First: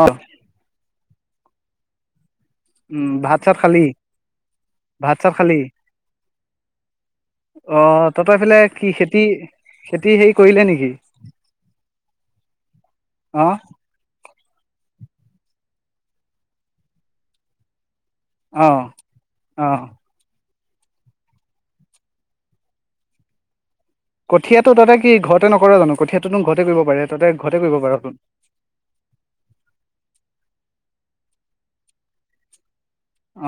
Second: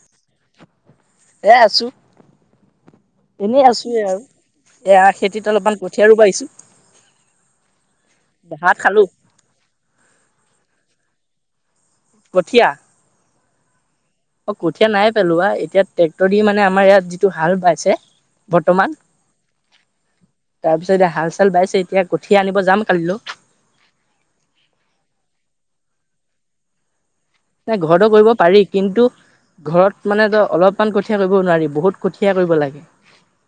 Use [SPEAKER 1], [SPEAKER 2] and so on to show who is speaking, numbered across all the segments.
[SPEAKER 1] অঁ
[SPEAKER 2] এ আছো
[SPEAKER 1] উম ভাত চাত
[SPEAKER 2] এনেই
[SPEAKER 1] খালি
[SPEAKER 2] আছোৱে আৰু এয়া
[SPEAKER 1] ভাত চাত
[SPEAKER 2] খেতিত
[SPEAKER 1] খালি
[SPEAKER 2] অলপমান কঠীয়া ৰুব আহিছো
[SPEAKER 1] অঁ তহঁতৰ সেইফালে
[SPEAKER 2] ভাত
[SPEAKER 1] কি
[SPEAKER 2] খালো
[SPEAKER 1] খেতি খেতি সেই কৰিলে নেকি?
[SPEAKER 2] কঠিয়া
[SPEAKER 1] অঁ
[SPEAKER 2] অঁ কঠীয়া নাই পেলোৱা এতিয়া ট্ৰেক্টৰ দি মানে আমাৰ ইয়াত যিটো হাল বাইছে।
[SPEAKER 1] অঁ
[SPEAKER 2] বৰ্তমান
[SPEAKER 1] অঁ
[SPEAKER 2] তাৰপিছত এতিয়া হাল চাল বাইছে এতিয়া কঠিয়া আনিব যাম কালিলৈ।
[SPEAKER 1] কঠীয়াটো তহঁতে কি ঘৰতে নকৰে জানো কঠিয়াতোনো ঘৰতে কৰিব পাৰে। তহঁতে ঘৰতে কৰিব
[SPEAKER 2] নাই ঘৰতো
[SPEAKER 1] পাৰচোন
[SPEAKER 2] কৰিব পাৰি কিন্তু ঘৰত মানে ত অলপ অলপমান কঠীয়া কৰিব নোৱাৰি বহুত কঠীয়া কৰিব লাগে।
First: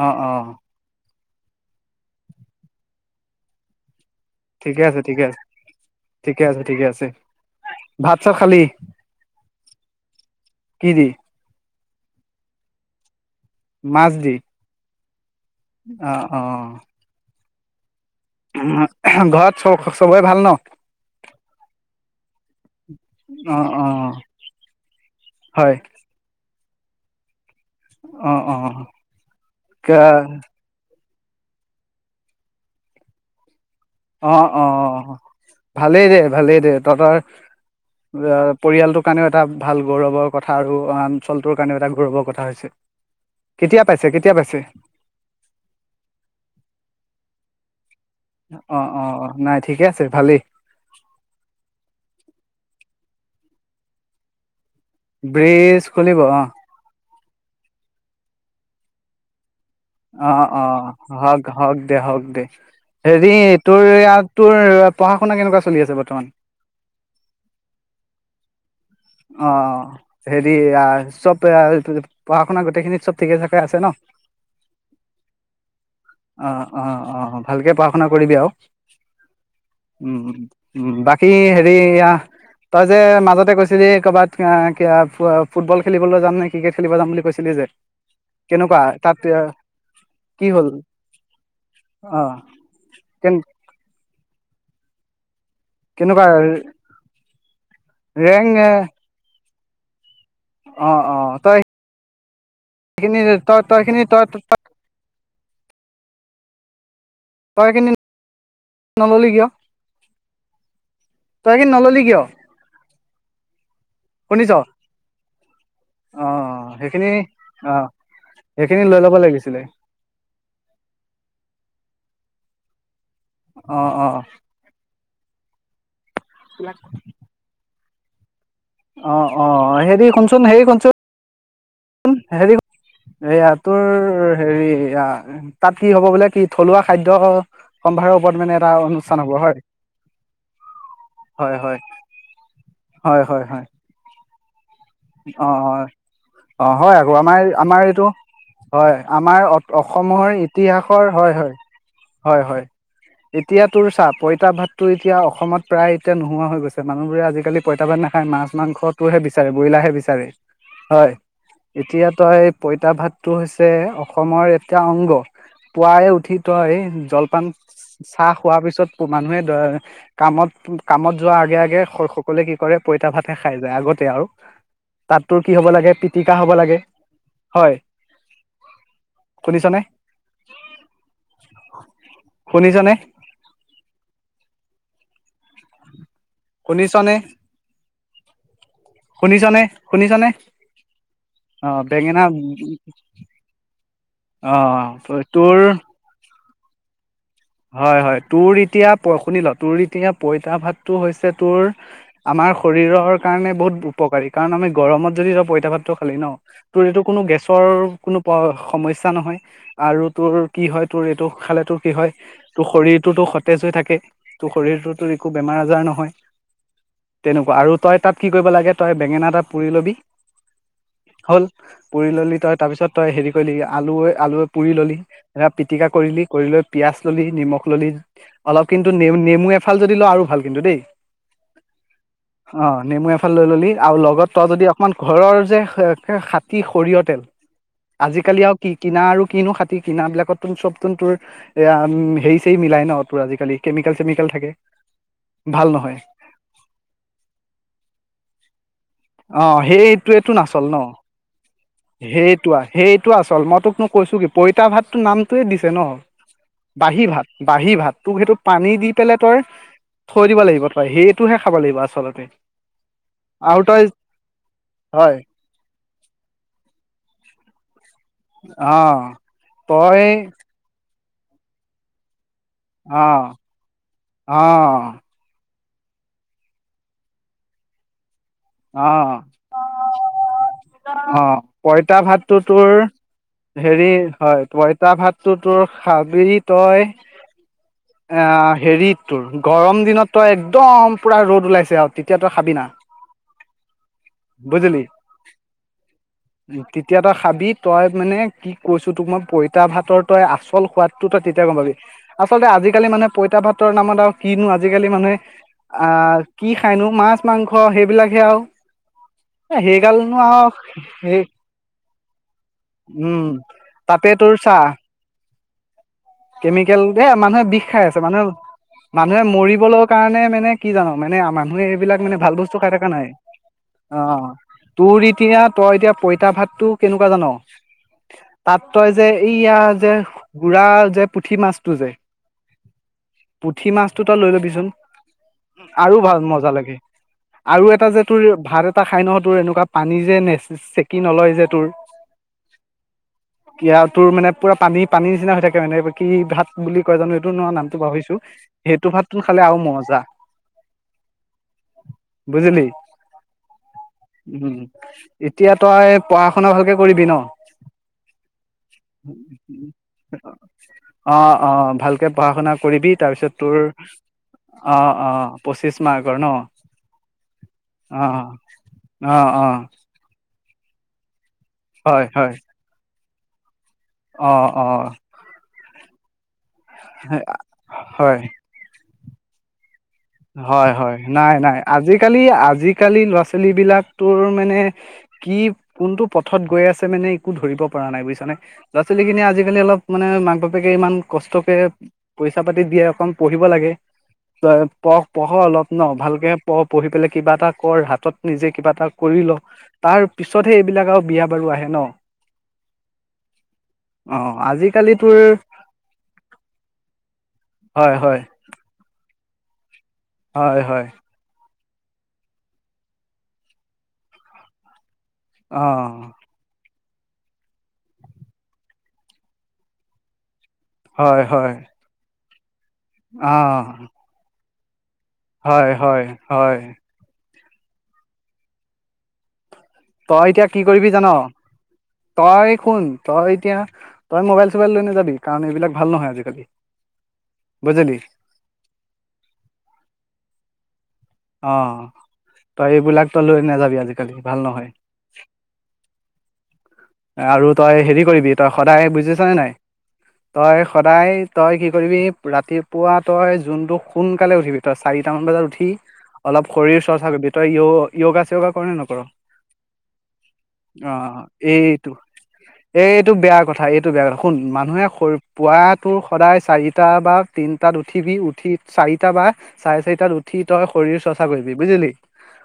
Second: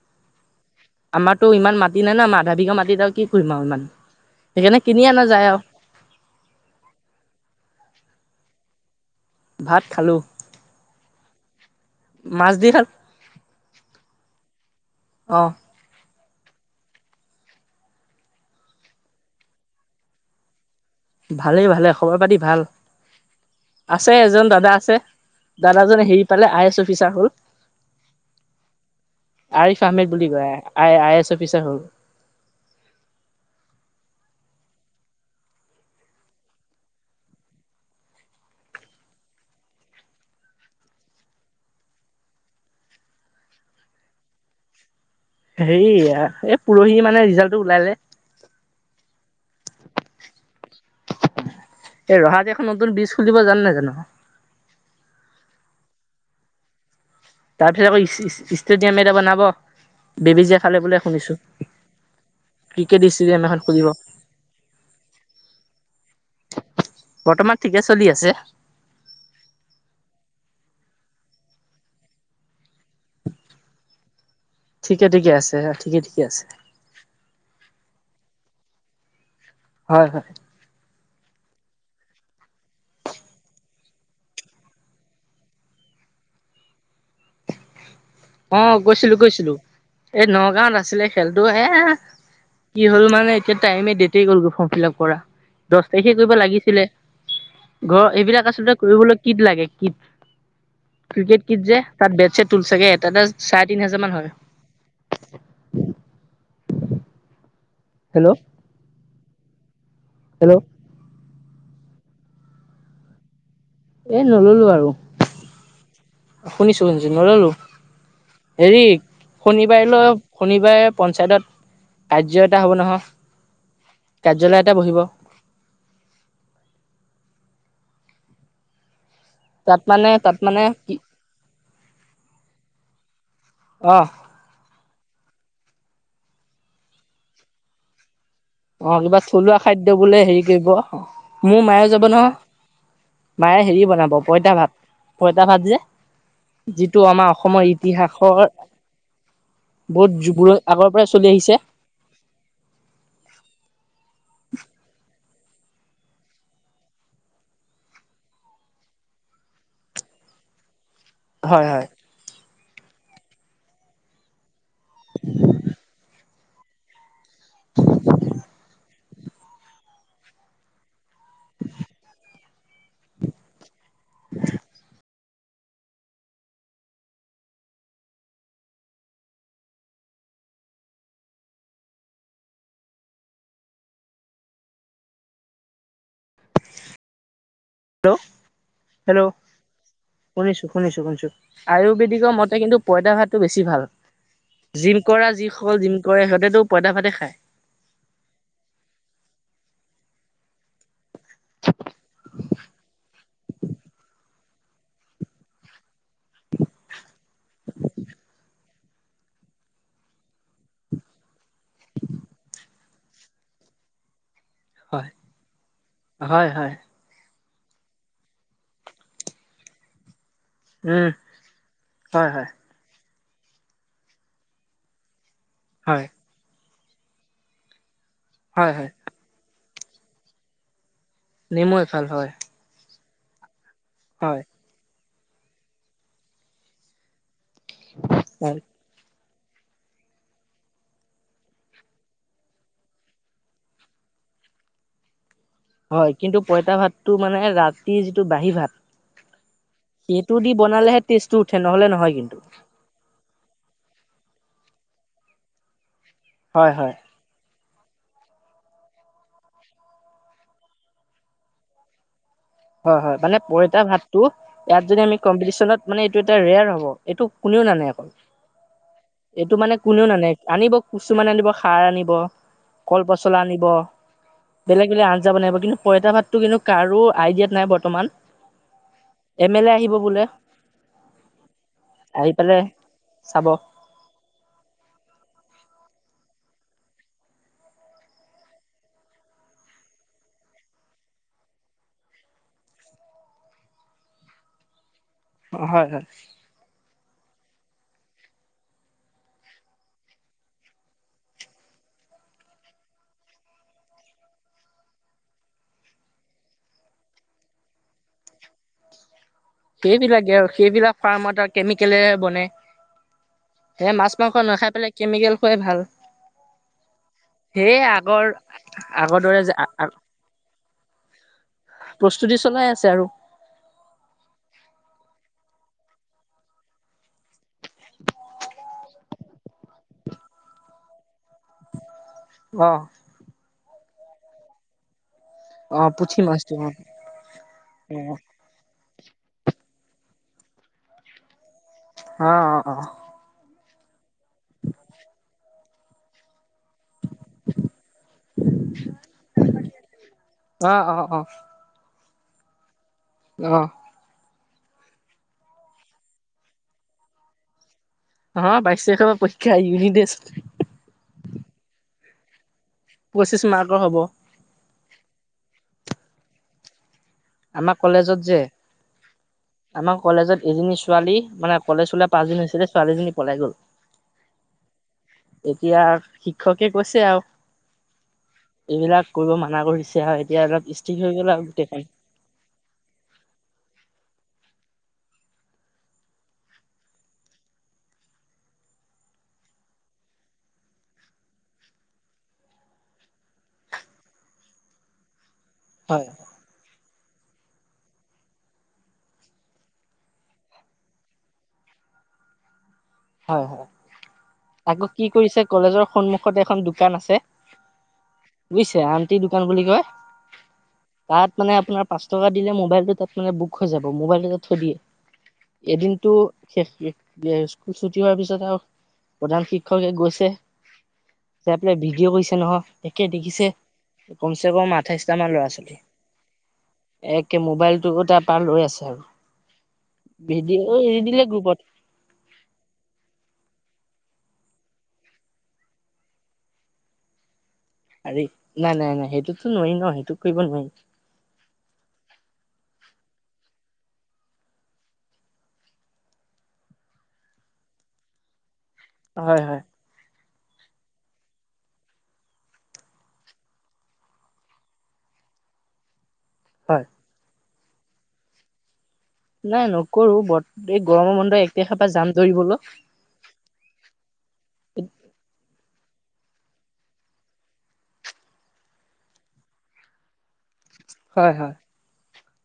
[SPEAKER 1] অঁ অঁ
[SPEAKER 2] আমাৰতো ইমান মাটি নাই না আমাৰ আধা বিঘা মাটিত আৰু কি কৰিম আৰু ইমান সেইকাৰণে
[SPEAKER 1] ঠিকেই আছে
[SPEAKER 2] কিনি অনা
[SPEAKER 1] ঠিকেই আছে
[SPEAKER 2] যায় আৰু
[SPEAKER 1] ঠিকেই আছে ঠিকেই আছে। ভাত চাত খালি।
[SPEAKER 2] ভাত খালো
[SPEAKER 1] কি দি
[SPEAKER 2] মাছ দি খালো। অঁ
[SPEAKER 1] অঁ অঁ ঘৰত চব চবৰে ভাল ন।
[SPEAKER 2] ভালে ভালে খবৰ পাতি ভাল
[SPEAKER 1] অ অ
[SPEAKER 2] আছে এজন দাদা আছে
[SPEAKER 1] হয়
[SPEAKER 2] দাদাজনে হেৰি পালে আই এছ। অফিচাৰ হ'ল।
[SPEAKER 1] অ অ এ
[SPEAKER 2] আৰিফ
[SPEAKER 1] কা
[SPEAKER 2] আহমেদ বুলি কয় আই আই এছ অফিচাৰ হল।
[SPEAKER 1] অ অ অ ভালেই দে ভালেই দে তহঁতৰ পৰিয়ালটোৰ কাৰণেও এটা ভাল গৌৰৱৰ কথা আৰু অঞ্চলটোৰ কাৰণেও এটা গৌৰৱৰ কথা হৈছে কেতিয়া পাইছে কেতিয়া পাইছে।
[SPEAKER 2] হেৰি এই পৰহি মানে ৰিজাল্টটো ওলালে
[SPEAKER 1] অ অ অ নাই ঠিকে আছে ভালেই।
[SPEAKER 2] খোলিব জান নেজান?
[SPEAKER 1] ব্ৰিজ খুলিব অ
[SPEAKER 2] তাৰপিছত আকৌ ষ্টেডিয়াম এটা বনাব।
[SPEAKER 1] অ
[SPEAKER 2] বেবেজীয়া
[SPEAKER 1] অ
[SPEAKER 2] ফালে বোলে শুনিছো
[SPEAKER 1] হওক হওক দে হওক দে
[SPEAKER 2] ক্ৰিকেট
[SPEAKER 1] হেৰি
[SPEAKER 2] ষ্টেডিয়াম এখন
[SPEAKER 1] তোৰ
[SPEAKER 2] খুলিব।
[SPEAKER 1] ইয়াত তোৰ পঢ়া শুনা কেনেকুৱা চলি আছে বৰ্তমান।
[SPEAKER 2] বৰ্তমান ঠিকে চলি আছে
[SPEAKER 1] অ হেৰি চব পঢ়া শুনা কৰি গোটেইখিনিত চব ঠিকে থাকে আছে ন
[SPEAKER 2] ঠিকে ঠিকে আছে ঠিকে ঠিকে আছে
[SPEAKER 1] অ অ অ ভালকে পা- কৰিবি আৰু
[SPEAKER 2] হয়
[SPEAKER 1] উম
[SPEAKER 2] হয়
[SPEAKER 1] উম বাকী সি হেৰি তই যে মাজতে কৈছ। ক'ৰবাত ফুটবল খেলিবলৈ যাম নে ক্ৰিকেট খেলিব যাম বুলি কৈছিলি যে
[SPEAKER 2] অ
[SPEAKER 1] কেনেকুৱা
[SPEAKER 2] গৈছিলো
[SPEAKER 1] তাত
[SPEAKER 2] গৈছিলো, এই
[SPEAKER 1] কি হ'ল
[SPEAKER 2] নগাঁৱত আছিলে খেলটো এ
[SPEAKER 1] অ
[SPEAKER 2] কি হ'ল মানে
[SPEAKER 1] কেন
[SPEAKER 2] এতিয়া টাইম ডেট গ'ল ফিলাপ কৰা দহ তাৰিখে
[SPEAKER 1] কেনেকুৱা
[SPEAKER 2] কৰিব লাগিছিলে ঘৰ এইবিলাক
[SPEAKER 1] ৰেং
[SPEAKER 2] আচলতে কৰিবলৈ কি লাগে। স্কি
[SPEAKER 1] অ অ
[SPEAKER 2] ক্ৰিকেট
[SPEAKER 1] তই
[SPEAKER 2] কিট যে তাত বেছে তুলছে
[SPEAKER 1] সেইখিনি তই তইখিনি তই তই কিন
[SPEAKER 2] হেল্ল'
[SPEAKER 1] নল'লে কিয়
[SPEAKER 2] হেল্ল'
[SPEAKER 1] তই কিন নললি কিয়
[SPEAKER 2] এ
[SPEAKER 1] শুনিছ
[SPEAKER 2] নললো আৰু,
[SPEAKER 1] অ
[SPEAKER 2] শুনিছো
[SPEAKER 1] সেইখিনি
[SPEAKER 2] শুনিছো নললো
[SPEAKER 1] অ
[SPEAKER 2] হেৰি
[SPEAKER 1] সেইখিনি লৈ ল'ব লাগিছিলে
[SPEAKER 2] শনিবাৰলৈ শনিবাৰে পঞ্চায়তত কাৰ্যত নহওঁক
[SPEAKER 1] অ অ
[SPEAKER 2] কাৰ্যালয়তে বহিব
[SPEAKER 1] [unintelligible] অ অ
[SPEAKER 2] তাত
[SPEAKER 1] হেৰি
[SPEAKER 2] মানে তাত
[SPEAKER 1] শুনচোন
[SPEAKER 2] মানে
[SPEAKER 1] হেৰি
[SPEAKER 2] কি
[SPEAKER 1] শুনচোন হেৰি এইয়া তোৰ
[SPEAKER 2] অ
[SPEAKER 1] হেৰি এতিয়া তাত কি হ'ব বোলে কি থলুৱা খাদ্য সম্ভাৰৰ ওপৰত মানে এটা
[SPEAKER 2] অ
[SPEAKER 1] অনুষ্ঠান
[SPEAKER 2] কিবা
[SPEAKER 1] হ'ব হয়
[SPEAKER 2] থলুৱা খাদ্য বোলে হেৰি কৰিব
[SPEAKER 1] হয়
[SPEAKER 2] মোৰ
[SPEAKER 1] হয়
[SPEAKER 2] মায়ে যাব নহয় মায়ে হেৰি বনাব পঁইতা ভাত পইতা
[SPEAKER 1] অহ', -
[SPEAKER 2] ভাত যে
[SPEAKER 1] অহ', - অহ', হয়
[SPEAKER 2] যিটো
[SPEAKER 1] আকৌ আমাৰ-
[SPEAKER 2] অসমৰ
[SPEAKER 1] আমাৰ এইটো
[SPEAKER 2] ইতিহাসৰ
[SPEAKER 1] হয় আমাৰ
[SPEAKER 2] বহুত
[SPEAKER 1] অসমৰ
[SPEAKER 2] যুগ আগৰ
[SPEAKER 1] ইতিহাসৰ
[SPEAKER 2] পৰাই চলি
[SPEAKER 1] হয়- হয়
[SPEAKER 2] আহিছে।
[SPEAKER 1] -হয় - হয়। এতিয়া তোৰ চাপ পইতা ভাতটো এতিয়া অসমত প্ৰায় এতিয়া নোৱা হৈ গৈছে মানুহবোৰে আজি কালি পইতা ভাত নাখায় মাছ মাংসটোহে বিচাৰে। বইলাৰাহে বিচাৰে। হয়
[SPEAKER 2] হয় হয়
[SPEAKER 1] এতিয়া তই পইতা ভাতটো হৈছে অসমৰ এয়া অংগ পুৱাই উঠি হয় জল পান চাহ খোৱাৰ পিছত মানুহে কামত- কামত যোৱা আগে- আগে সকলোৱে কি কৰে পইতা ভাতহে খাই যায় আগতে আৰু। তাততোৰ কি হ'ব লাগে পিটিকা হ'ব লাগে হয় শুনিছনে - শুনিছনে। শুনিছনে?
[SPEAKER 2] হেল্ল', হেল্ল',
[SPEAKER 1] শুনিছনে শুনিছনে
[SPEAKER 2] শুনিছো - শুনিছো - শুনিছো
[SPEAKER 1] অ বেঙেনা
[SPEAKER 2] আয়ুৰ্বেদিকৰ মতে কিন্তু পইদা ভাতটো বেছি ভাল
[SPEAKER 1] অ
[SPEAKER 2] জিম কৰা
[SPEAKER 1] তোৰ
[SPEAKER 2] যিসকল জিম কৰে সিহঁতেতো পইতা ভাতে খাই।
[SPEAKER 1] হয় - হয় তোৰ এতিয়া শুনিল তোৰ এতিয়া পইতা ভাতটো হৈছে তোৰ আমাৰ শৰীৰৰ কাৰণে বহুত উপকাৰী। কাৰণ আমি গৰমত যদি পইতা ভাত খালি ন তোৰ এইটো কোনো গেছৰ কোনো প সমস্যা ইচ্ছা নহয়। আৰু তোৰ কি হয় তোৰ এইটো খালে তোৰ কি হয় তোৰ শৰীৰটোতো সতেজ হৈ থাকে। ত শৰীৰটোতো
[SPEAKER 2] হয়
[SPEAKER 1] একো বেমাৰ আজাৰ নহয়।
[SPEAKER 2] হয় হয়
[SPEAKER 1] তেনেকুৱা আৰু তই তাত কি কৰিব লাগে তই বেঙেনা এটা পুৰি ল'বি।
[SPEAKER 2] উম
[SPEAKER 1] হ'ল পুৰি
[SPEAKER 2] হয়
[SPEAKER 1] ললি
[SPEAKER 2] হয়
[SPEAKER 1] তই তাৰপিছত তই হেৰি কৈলি আলুৰ - আলুৰ পুৰি ললি এয়া পিটিকা
[SPEAKER 2] হয়
[SPEAKER 1] কৰিলি কৰি লৈ পিয়াছ ললি নিমখ ললি অলপ
[SPEAKER 2] হয়
[SPEAKER 1] কিন্তু
[SPEAKER 2] হয়
[SPEAKER 1] নেমু -নেমু এক ফাল যদি লোৱা আৰু ভাল কিন্তু দেই।
[SPEAKER 2] নেমু এফাল হয়।
[SPEAKER 1] লয় ললি আৰু লগত
[SPEAKER 2] হয়
[SPEAKER 1] তই যদি অকমান ঘৰৰ যে খে কে খাতী সৰিয়হ তেল আজিকালি আৰু
[SPEAKER 2] হয়
[SPEAKER 1] কি কিনা আৰু কিনো খাতি কিনাবিলাকত তুন চবতোন তোৰ এয়া আম হেৰি চেৰি মিলাই ন তোৰ আজিকালি কেমিকেল চেমিকেল থাকে। ভাল নহয়
[SPEAKER 2] হয় কিন্তু পইতা ভাতটো মানে ৰাতি যিটো বাহী ভাত
[SPEAKER 1] অ
[SPEAKER 2] সেইটো
[SPEAKER 1] সেইটোয়েটোন
[SPEAKER 2] দি
[SPEAKER 1] আচল ন
[SPEAKER 2] বনালেহে টেষ্টটো উঠে নহ'লে নহয় কিন্তু
[SPEAKER 1] সেইটোৱা সেইটো আচ চল মই তোকনো কৈছো কি পইতা ভাতটোৰ নামটোৱে দিছে ন।
[SPEAKER 2] হয় হয়
[SPEAKER 1] বাহী ভাত। বাহী ভাত তোক সেইটো পানী দি পেলাই তই থৈ দিব লাগিব তই সেইটোহে খাব লাগিব আচলতে।
[SPEAKER 2] হয় হয় মানে
[SPEAKER 1] আৰু
[SPEAKER 2] পইতা
[SPEAKER 1] তই
[SPEAKER 2] ভাত টো ইয়াত যদি আমি
[SPEAKER 1] হয়
[SPEAKER 2] কম্পিটিশনত মানে এইটো এটা ৰেয়াৰ হব এইটো কোনেও নানে আকৌ।
[SPEAKER 1] অ তই
[SPEAKER 2] নানে আনিব কিছুমানে আনিব খাৰ আনিব। কল
[SPEAKER 1] অ
[SPEAKER 2] পচলা আনিব
[SPEAKER 1] অ
[SPEAKER 2] বেলেগ বেলেগ আঞ্জা বনাই আনিব কিন্তু পইতা ভাতটো কিন্তু কাৰো আইডিয়াত নাই বৰ্তমান।
[SPEAKER 1] অ
[SPEAKER 2] এম এল এ আহিব বোলে
[SPEAKER 1] অ পইতা
[SPEAKER 2] আহি
[SPEAKER 1] ভাতটো
[SPEAKER 2] পেলাই
[SPEAKER 1] তোৰ
[SPEAKER 2] চাব
[SPEAKER 1] হেৰি হয় পইতা ভাত টো তোৰ খাবি তই আ হেৰিত তোৰ গৰম দিনত তই একদম পুৰা ৰ'দ ওলাইছে আৰু তেতিয়া তই খাবি না। বুজিলি?
[SPEAKER 2] হয় হয়।
[SPEAKER 1] তেতিয়া তই খাবি তই মানে কি কৈছো তোক মই পইতা ভাতৰ তই আচল সোৱাদটো তই তেতিয়া গম পাবি। আচলতে আজিকালি মানুহে পইতা ভাতৰ নামত আৰু কিনো আজিকালি মানুহে আহ কি খাইনো মাছ, মাংস সেইবিলাক আও।
[SPEAKER 2] সেইবিলাকে আৰু সেইবিলাক ফাৰ্মত আৰু কেমিকেলেৰে বনে।
[SPEAKER 1] উম
[SPEAKER 2] সেইয়া মাছ মাংস নাখাই পেলাই কেমিকেল খুৱাই ভাল।
[SPEAKER 1] কেমিকেলদে মানুহে বিষ
[SPEAKER 2] সেয়ে
[SPEAKER 1] খাই আছে, মানুহে
[SPEAKER 2] আগৰ আগৰ
[SPEAKER 1] মানুহে
[SPEAKER 2] দৰে যে
[SPEAKER 1] মৰিবলৈ কাৰণে মানে কি জান মানে আমাৰ মানুহে সেইবিলাক মানে ভাল
[SPEAKER 2] প্ৰস্তুতি
[SPEAKER 1] বস্তু
[SPEAKER 2] চলাই
[SPEAKER 1] খাই
[SPEAKER 2] আছে
[SPEAKER 1] থকা
[SPEAKER 2] আৰু
[SPEAKER 1] নাই। অ। তোৰ এতিয়া তই এতিয়া পইতা ভাতটো কেনেকুৱা জান? তাত তই যে এয়া যে বুঢ়া যে, পুঠি মাছটো যে,
[SPEAKER 2] অ।
[SPEAKER 1] পুঠি মাছটো তই লৈ লবিচোন।
[SPEAKER 2] অ
[SPEAKER 1] আৰু ভাল
[SPEAKER 2] পুঠি
[SPEAKER 1] মজা
[SPEAKER 2] মাছটো অ
[SPEAKER 1] লাগে আৰু এটা যে তোৰ ভাৰত খাই নহয় তোৰ এনেকুৱা পানী যে চেকি নলয় যে, তোৰ
[SPEAKER 2] অ অ অ।
[SPEAKER 1] তোৰ মানে পুৰা পানী পানী নিচিনা হৈ থাকে মানে। কি ভাত বুলি কয় জানো এইটো ন নামটো পাহৰিছো। সেইটো ভাতটো খালে আৰু মজা।
[SPEAKER 2] অ অ
[SPEAKER 1] বুজিলি?
[SPEAKER 2] অ।
[SPEAKER 1] উম এতিয়া তই পঢ়া শুনা ভালকে কৰিবি ন?
[SPEAKER 2] অ বাইশ তাৰিখৰ পৰা পৰীক্ষা ইউনিট টেষ্ট।
[SPEAKER 1] অ অ ভালকে পঢ়া শুনা কৰিবি তাৰপিছত
[SPEAKER 2] পঁচিশ
[SPEAKER 1] তোৰ,
[SPEAKER 2] মাৰ্কৰ হ'ব
[SPEAKER 1] অ অ পঁচিশ মাৰ্কৰ ন?
[SPEAKER 2] আমাৰ কলেজত যে
[SPEAKER 1] অ অ
[SPEAKER 2] আমাৰ কলেজত, এজনী ছোৱালী মানে কলেজ
[SPEAKER 1] হয়
[SPEAKER 2] ওলাই
[SPEAKER 1] হয়
[SPEAKER 2] পাঁচদিন হৈছিলে ছোৱালীজনী, পলাই গল।
[SPEAKER 1] অ অ।
[SPEAKER 2] এতিয়া শি ক্ষকে কৈছে আৰু
[SPEAKER 1] হয়,
[SPEAKER 2] এইবিলাক, কৰিব মানা কৰিছে। আৰু এতিয়া অলপ
[SPEAKER 1] হয়
[SPEAKER 2] ষ্ট্ৰিক
[SPEAKER 1] হয়,
[SPEAKER 2] হৈ গ'ল
[SPEAKER 1] নাই
[SPEAKER 2] আৰু
[SPEAKER 1] নাই
[SPEAKER 2] গোটেইখন।
[SPEAKER 1] আজিকালি আজিকালি ল'ৰা-ছোৱালীবিলাক তোৰ মানে কি কোনটো পথত গৈ আছে মানে একো ধৰিব পৰা নাই। বুজিছা নে? ল'ৰা-ছোৱালীখিনিয়ে আজিকালি অলপ মানে মাক-বাপেকে ইমান কষ্টকে পইচা পাতি দিয়ে অকণ পঢ়িব লাগে। [unintelligible] প [unintelligible] পঢ় অলপ ন,
[SPEAKER 2] হয়,
[SPEAKER 1] ভালকে পঢ় পঢ়ি পেলাই কিবা এটা কৰ, হাতত নিজে কিবা এটা কৰি ল তাৰ পিছতহে এইবিলাক আৰু বিয়া বাৰু আহে ন?
[SPEAKER 2] হয় হয়
[SPEAKER 1] অ',
[SPEAKER 2] আকৌ
[SPEAKER 1] আজিকালি
[SPEAKER 2] কি
[SPEAKER 1] তোৰ
[SPEAKER 2] কৰিছে কলেজৰ সন্মুখতে এখন দোকান আছে
[SPEAKER 1] হয়, হয়,
[SPEAKER 2] বুজিছে আন কি দোকান বুলি কয়?
[SPEAKER 1] হয় হয়
[SPEAKER 2] তাত মানে আপোনাৰ পাঁচ টকা দিলে মোবাইলটো তাত মানে বুক হৈ যাব, মোবাইলটো যে থৈ দিয়ে। এদিনটো
[SPEAKER 1] অ',
[SPEAKER 2] শেষ শে বি [unintelligible] স্কুল ছুটি হোৱাৰ পিছত আৰু প্ৰধান শিক্ষকে গৈছে
[SPEAKER 1] হয়,
[SPEAKER 2] যে
[SPEAKER 1] হয়,
[SPEAKER 2] আপোনাৰ ভিডিঅ' কৈছে [unintelligible] নহ একে দেখিছে
[SPEAKER 1] অ'।
[SPEAKER 2] ক [unintelligible] চব মাত
[SPEAKER 1] হয় হয় হয়
[SPEAKER 2] [unintelligible] মোবাইলটো তা পাৰ লৈ আছে আৰু
[SPEAKER 1] তই এতিয়া কি
[SPEAKER 2] ভিডিঅ'
[SPEAKER 1] কৰিবি
[SPEAKER 2] এৰি
[SPEAKER 1] জান?
[SPEAKER 2] দিলে গ্ৰুপত।
[SPEAKER 1] তই শুন? তই এতিয়া তই মোবাইল-চোবাইল লৈ নাযাবি কাৰণ এইবিলাক ভাল নহয় আজিকালি। বুজিলি
[SPEAKER 2] আৰেই নাই-নাই-নাই সেইটোতো নোৱাৰি ন সেইটো কৰিব নোৱাৰি।
[SPEAKER 1] অঁ তই এইবিলাক তই লৈ নাযাবি আজিকালি ভাল নহয়। আৰু তই হেৰি কৰিবি তই সদায়। বুজিছ নে
[SPEAKER 2] হয়
[SPEAKER 1] নাই?
[SPEAKER 2] হয়
[SPEAKER 1] তই সদায় তই কি কৰিবি ৰাতিপুৱা তই যোনটো সোনকালে উঠিবি, তই চাৰিটামান বজাত উঠি অলপ
[SPEAKER 2] হয়
[SPEAKER 1] শৰীৰ-চৰ্চা [unintelligible] তই য় য়োগা-চিয়গা কৰ নে নকৰ?
[SPEAKER 2] নাই নকৰো ব এই গৰমৰ
[SPEAKER 1] অঁ
[SPEAKER 2] বন্ধ এক তাৰিখৰ পৰা
[SPEAKER 1] এইটো!
[SPEAKER 2] যাম দৌৰিবলৈ
[SPEAKER 1] এইটো বেয়া কথা, এইটো বেয়া কথা, শুন মানুহে পোৱাত তোৰ সদায় চাৰিটা বা তিনটাত উঠিবি। উঠি চাৰিটা বা চাৰে চাৰিটাত উঠি- ত‌ই শৰীৰ চৰ্চা
[SPEAKER 2] হয়
[SPEAKER 1] কৰিবি
[SPEAKER 2] হয়
[SPEAKER 1] বুজিলি।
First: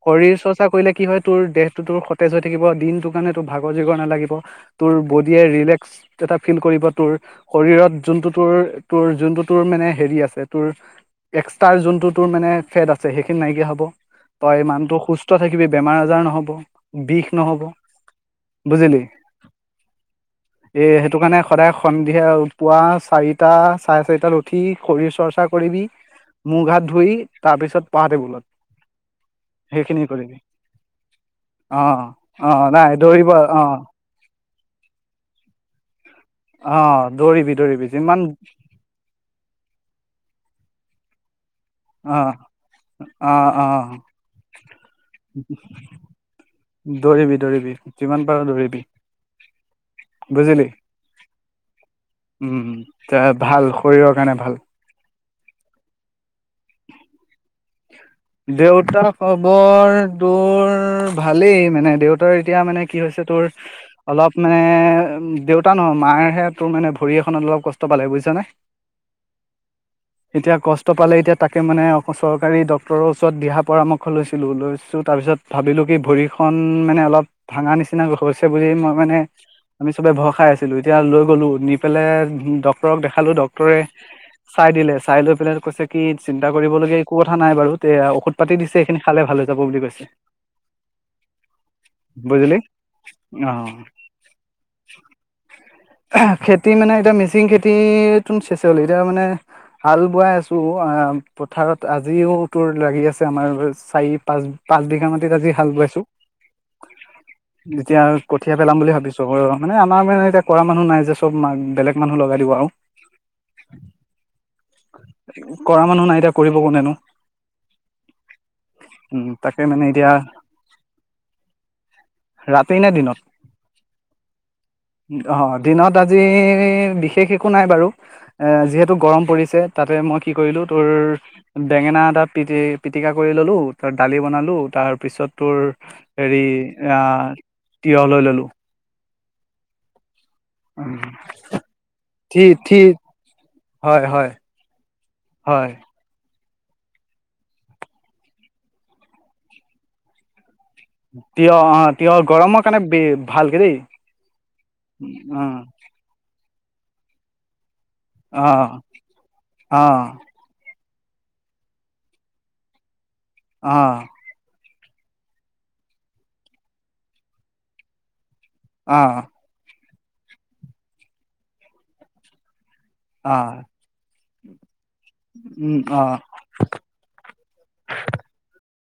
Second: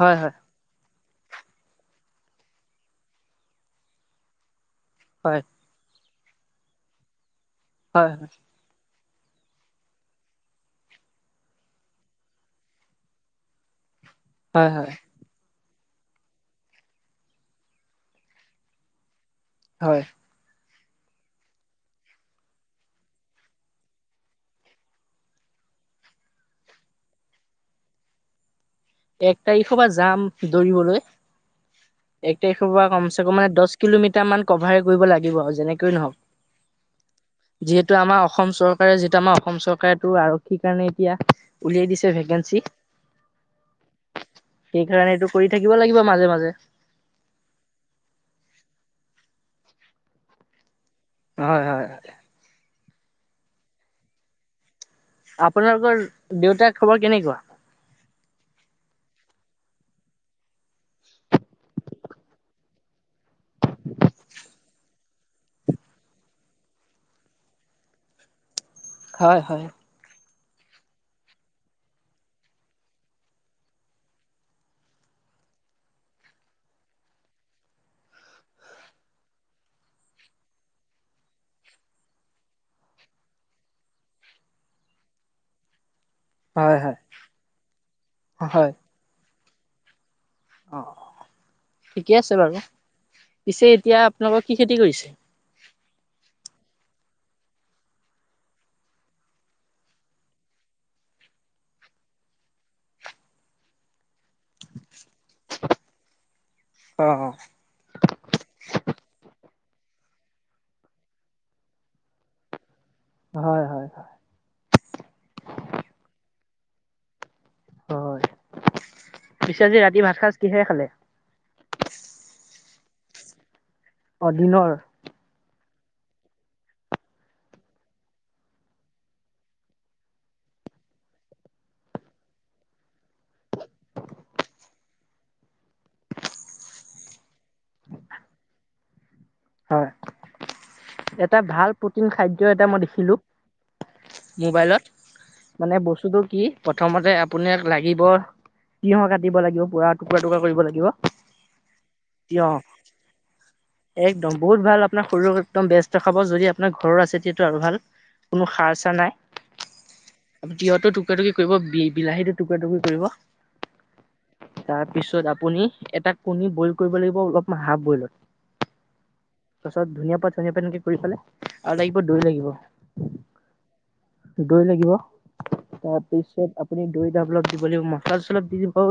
[SPEAKER 2] হয়
[SPEAKER 1] শৰীৰ
[SPEAKER 2] হয়
[SPEAKER 1] চৰ্চা কৰিলে কি হয় তোৰ দেহটো তোৰ সতেজ হৈ থাকিব, দিনটো কাৰণে তোৰ ভাগৰ জগৰ নালাগিব। তোৰ বডিয়ে
[SPEAKER 2] হয়
[SPEAKER 1] ৰিলেক্স এটা ফিল কৰিব তোৰ শৰীৰত
[SPEAKER 2] হয়
[SPEAKER 1] যোনটো তোৰ তোৰ যোনটো তোৰ মানে হেৰি আছে তোৰ এক্সট্ৰাৰ যোনটো তোৰ মানে ফাথ আছে সেইখিনি নাইকিয়া হব তই
[SPEAKER 2] হয় হয়
[SPEAKER 1] মানুহটো সুস্থ থাকে কিবি বেমাৰ আজাৰ নহব বিষ নহব বুজিলি?
[SPEAKER 2] হয়।
[SPEAKER 1] এৰ সেইটো কাৰণে সদায় সন্ধিয়া পুৱা চাৰিটা চাৰে চাৰিটাত উঠি শৰীৰ চৰ্চা কৰিবি মোহ ঘাত ধুই তাৰপিছত পঢ়া টেবুলত।
[SPEAKER 2] এক তাৰিখৰ পৰা
[SPEAKER 1] সেইখিনি
[SPEAKER 2] যাম
[SPEAKER 1] কৰিবি
[SPEAKER 2] দৌৰিবলৈ
[SPEAKER 1] অ
[SPEAKER 2] এক
[SPEAKER 1] অ
[SPEAKER 2] তাৰিখৰ পৰা
[SPEAKER 1] নাই
[SPEAKER 2] কমচে
[SPEAKER 1] দৌৰিব
[SPEAKER 2] কমে মানে
[SPEAKER 1] অ
[SPEAKER 2] দহ কিলোমিটাৰ মান। কভাৰ কৰিব লাগিব আৰু যেনেকৈয়ে নহওক,
[SPEAKER 1] অ দৌৰিবি দৌৰিবি
[SPEAKER 2] যিহেতু
[SPEAKER 1] যিমান
[SPEAKER 2] আমাৰ অসম চৰকাৰে, যিটো আমাৰ অসম চৰকাৰে টো আৰক্ষীৰ কাৰণে এতিয়া উলিয়াই দিছে
[SPEAKER 1] অহ,
[SPEAKER 2] ভেকেঞ্চি
[SPEAKER 1] অ', অ'।
[SPEAKER 2] সেইকাৰণে এইটো কৰি থাকিব লাগিব মাজে মাজে।
[SPEAKER 1] দৌৰিবি, দৌৰিবি, যিমান পাৰ দৌৰিবি, বুজিলি।
[SPEAKER 2] হয়, হয়, হয়।
[SPEAKER 1] এ ভাল শৰীৰৰ কাৰণে ভাল।
[SPEAKER 2] আপোনালোকৰ দেউতাৰ খবৰ কেনেকুৱা?
[SPEAKER 1] দেউতা খবৰ তোৰ ভালেই মানে দেউতাৰ এতিয়া মানে কি হৈছে টোৰ অলপ মানে উ দেউতা নহয় মায়েহে তোৰ মানে ভৰি এখনত অলপ কষ্ট পালে বুজিছানে?
[SPEAKER 2] হয় হয়।
[SPEAKER 1] এতিয়া কষ্ট পালে এতিয়া তাকে মানে অ চ কাৰী ডক্টৰৰ ওচৰত দিহা পৰামৰ্শ লৈছিলোঁ। লৈ তাৰপিছত ভাবিলোঁ কি ভৰিখন মানে অলপ ভাঙা নিচিনা হৈছে বুলি মই মানে আমি চবে ভৰ খাই আছিলোঁ, এতিয়া লৈ গ'লো নি পেলাই ডক্টৰক দেখালোঁ। ডক্টৰে চাই দিলে চাই পেলাই কৈছে কি চিন্তা
[SPEAKER 2] হয় হয়
[SPEAKER 1] কৰিবলগীয়া এক কথা নাই বাৰু যে ঔষধ পাতি
[SPEAKER 2] হয়
[SPEAKER 1] দিছে সেইখিনি খালে ভাল হৈ যাব বুলি কৈছে
[SPEAKER 2] অ অ ঠিকে আছে বাৰু
[SPEAKER 1] বুজিলি
[SPEAKER 2] পিছে
[SPEAKER 1] অ
[SPEAKER 2] এতিয়া আপোনালোকক কি খেতি কৰিছে?
[SPEAKER 1] খেতি মানে এতিয়া মিচিং খেতি ত চেচ হল। এতিয়া মানে হাল বোৱাই আছো আহ পথাৰত আজিও তোৰ লাগি আছে আমাৰ চাৰি পাঁচ পাঁচ বিঘা মাটিত আজি হাল বোৱাইছো
[SPEAKER 2] অ
[SPEAKER 1] যেতিয়া কঠিয়া পেলাম বুলি ভাবিছো মানে আমাৰ মানে এতি য়া কৰা মানুহ নাই যে চব মাক বেলেগ মানুহ লগাই দিব আও।
[SPEAKER 2] অ হয় হয়
[SPEAKER 1] কৰা মানুহ নাই এতিয়া। কৰিব কোনেনো?
[SPEAKER 2] হয়
[SPEAKER 1] উম তাকে মানে
[SPEAKER 2] পিছেজি ৰাতি
[SPEAKER 1] এতিয়া
[SPEAKER 2] ভাত সাজ কিহে খালে?
[SPEAKER 1] ৰাতি নে দিনত?
[SPEAKER 2] অ দিনৰ
[SPEAKER 1] অ দিনত আজি বিশেষ একো নাই বাৰু এ যিহেতু গৰম পৰিছে। তাতে মই কি কৰিলো তোৰ বেঙেনা এটা পি পিটিকা কৰি ললো তাৰ দালি বনালো তাৰ পিছত তোৰ হেৰি আহ তিঁয়হ লৈ ললো।
[SPEAKER 2] হয়। এটা ভাল প্ৰটিন খাদ্য
[SPEAKER 1] থি
[SPEAKER 2] এটা
[SPEAKER 1] থি
[SPEAKER 2] মই দেখিলো
[SPEAKER 1] হয় হয়
[SPEAKER 2] মোবাইলত
[SPEAKER 1] হয়
[SPEAKER 2] মানে বস্তুটো কি? প্ৰথমতে আপোনাক লাগিব তিয়হ কাটিব লাগিব পুৰা টুকুৰা টুকুৰা কৰিব লাগিব।
[SPEAKER 1] তিঁয়হ অ তিঁয়হ
[SPEAKER 2] তিয়হ।
[SPEAKER 1] গৰমৰ কাৰণে ভালকে দেই।
[SPEAKER 2] বহুত ভাল আপোনাৰ শৰীৰক
[SPEAKER 1] অ',
[SPEAKER 2] একদম বেস্ত দেখাব যদি আপোনাৰ ঘৰৰ আছে তিয়াটো আৰু ভাল। কোনো সাৰ
[SPEAKER 1] অ',
[SPEAKER 2] চা নাই।
[SPEAKER 1] অ',
[SPEAKER 2] তিঁয়হটো টুকু টুৰা টুকুই কৰিব বিলাহী টু টুৰি কৰিব।
[SPEAKER 1] অহ।
[SPEAKER 2] তাৰপিছত আপুনি এটা কণী বইল কৰিব লাগিব অলপমান হাফ বইলত।
[SPEAKER 1] অহ।
[SPEAKER 2] তাৰাছত ধুনীয়া পাত ধুনীয়া পৰা এনেকে কৰি ফালে আৰু লাগিব দৈ লাগিব।
[SPEAKER 1] অ',
[SPEAKER 2] দৈ লাগিব
[SPEAKER 1] উম,
[SPEAKER 2] তাৰ
[SPEAKER 1] অ'।
[SPEAKER 2] পিছত আপুনি দৈ টা অলপ দিব লাগিব মছলা চচলা দি দিব।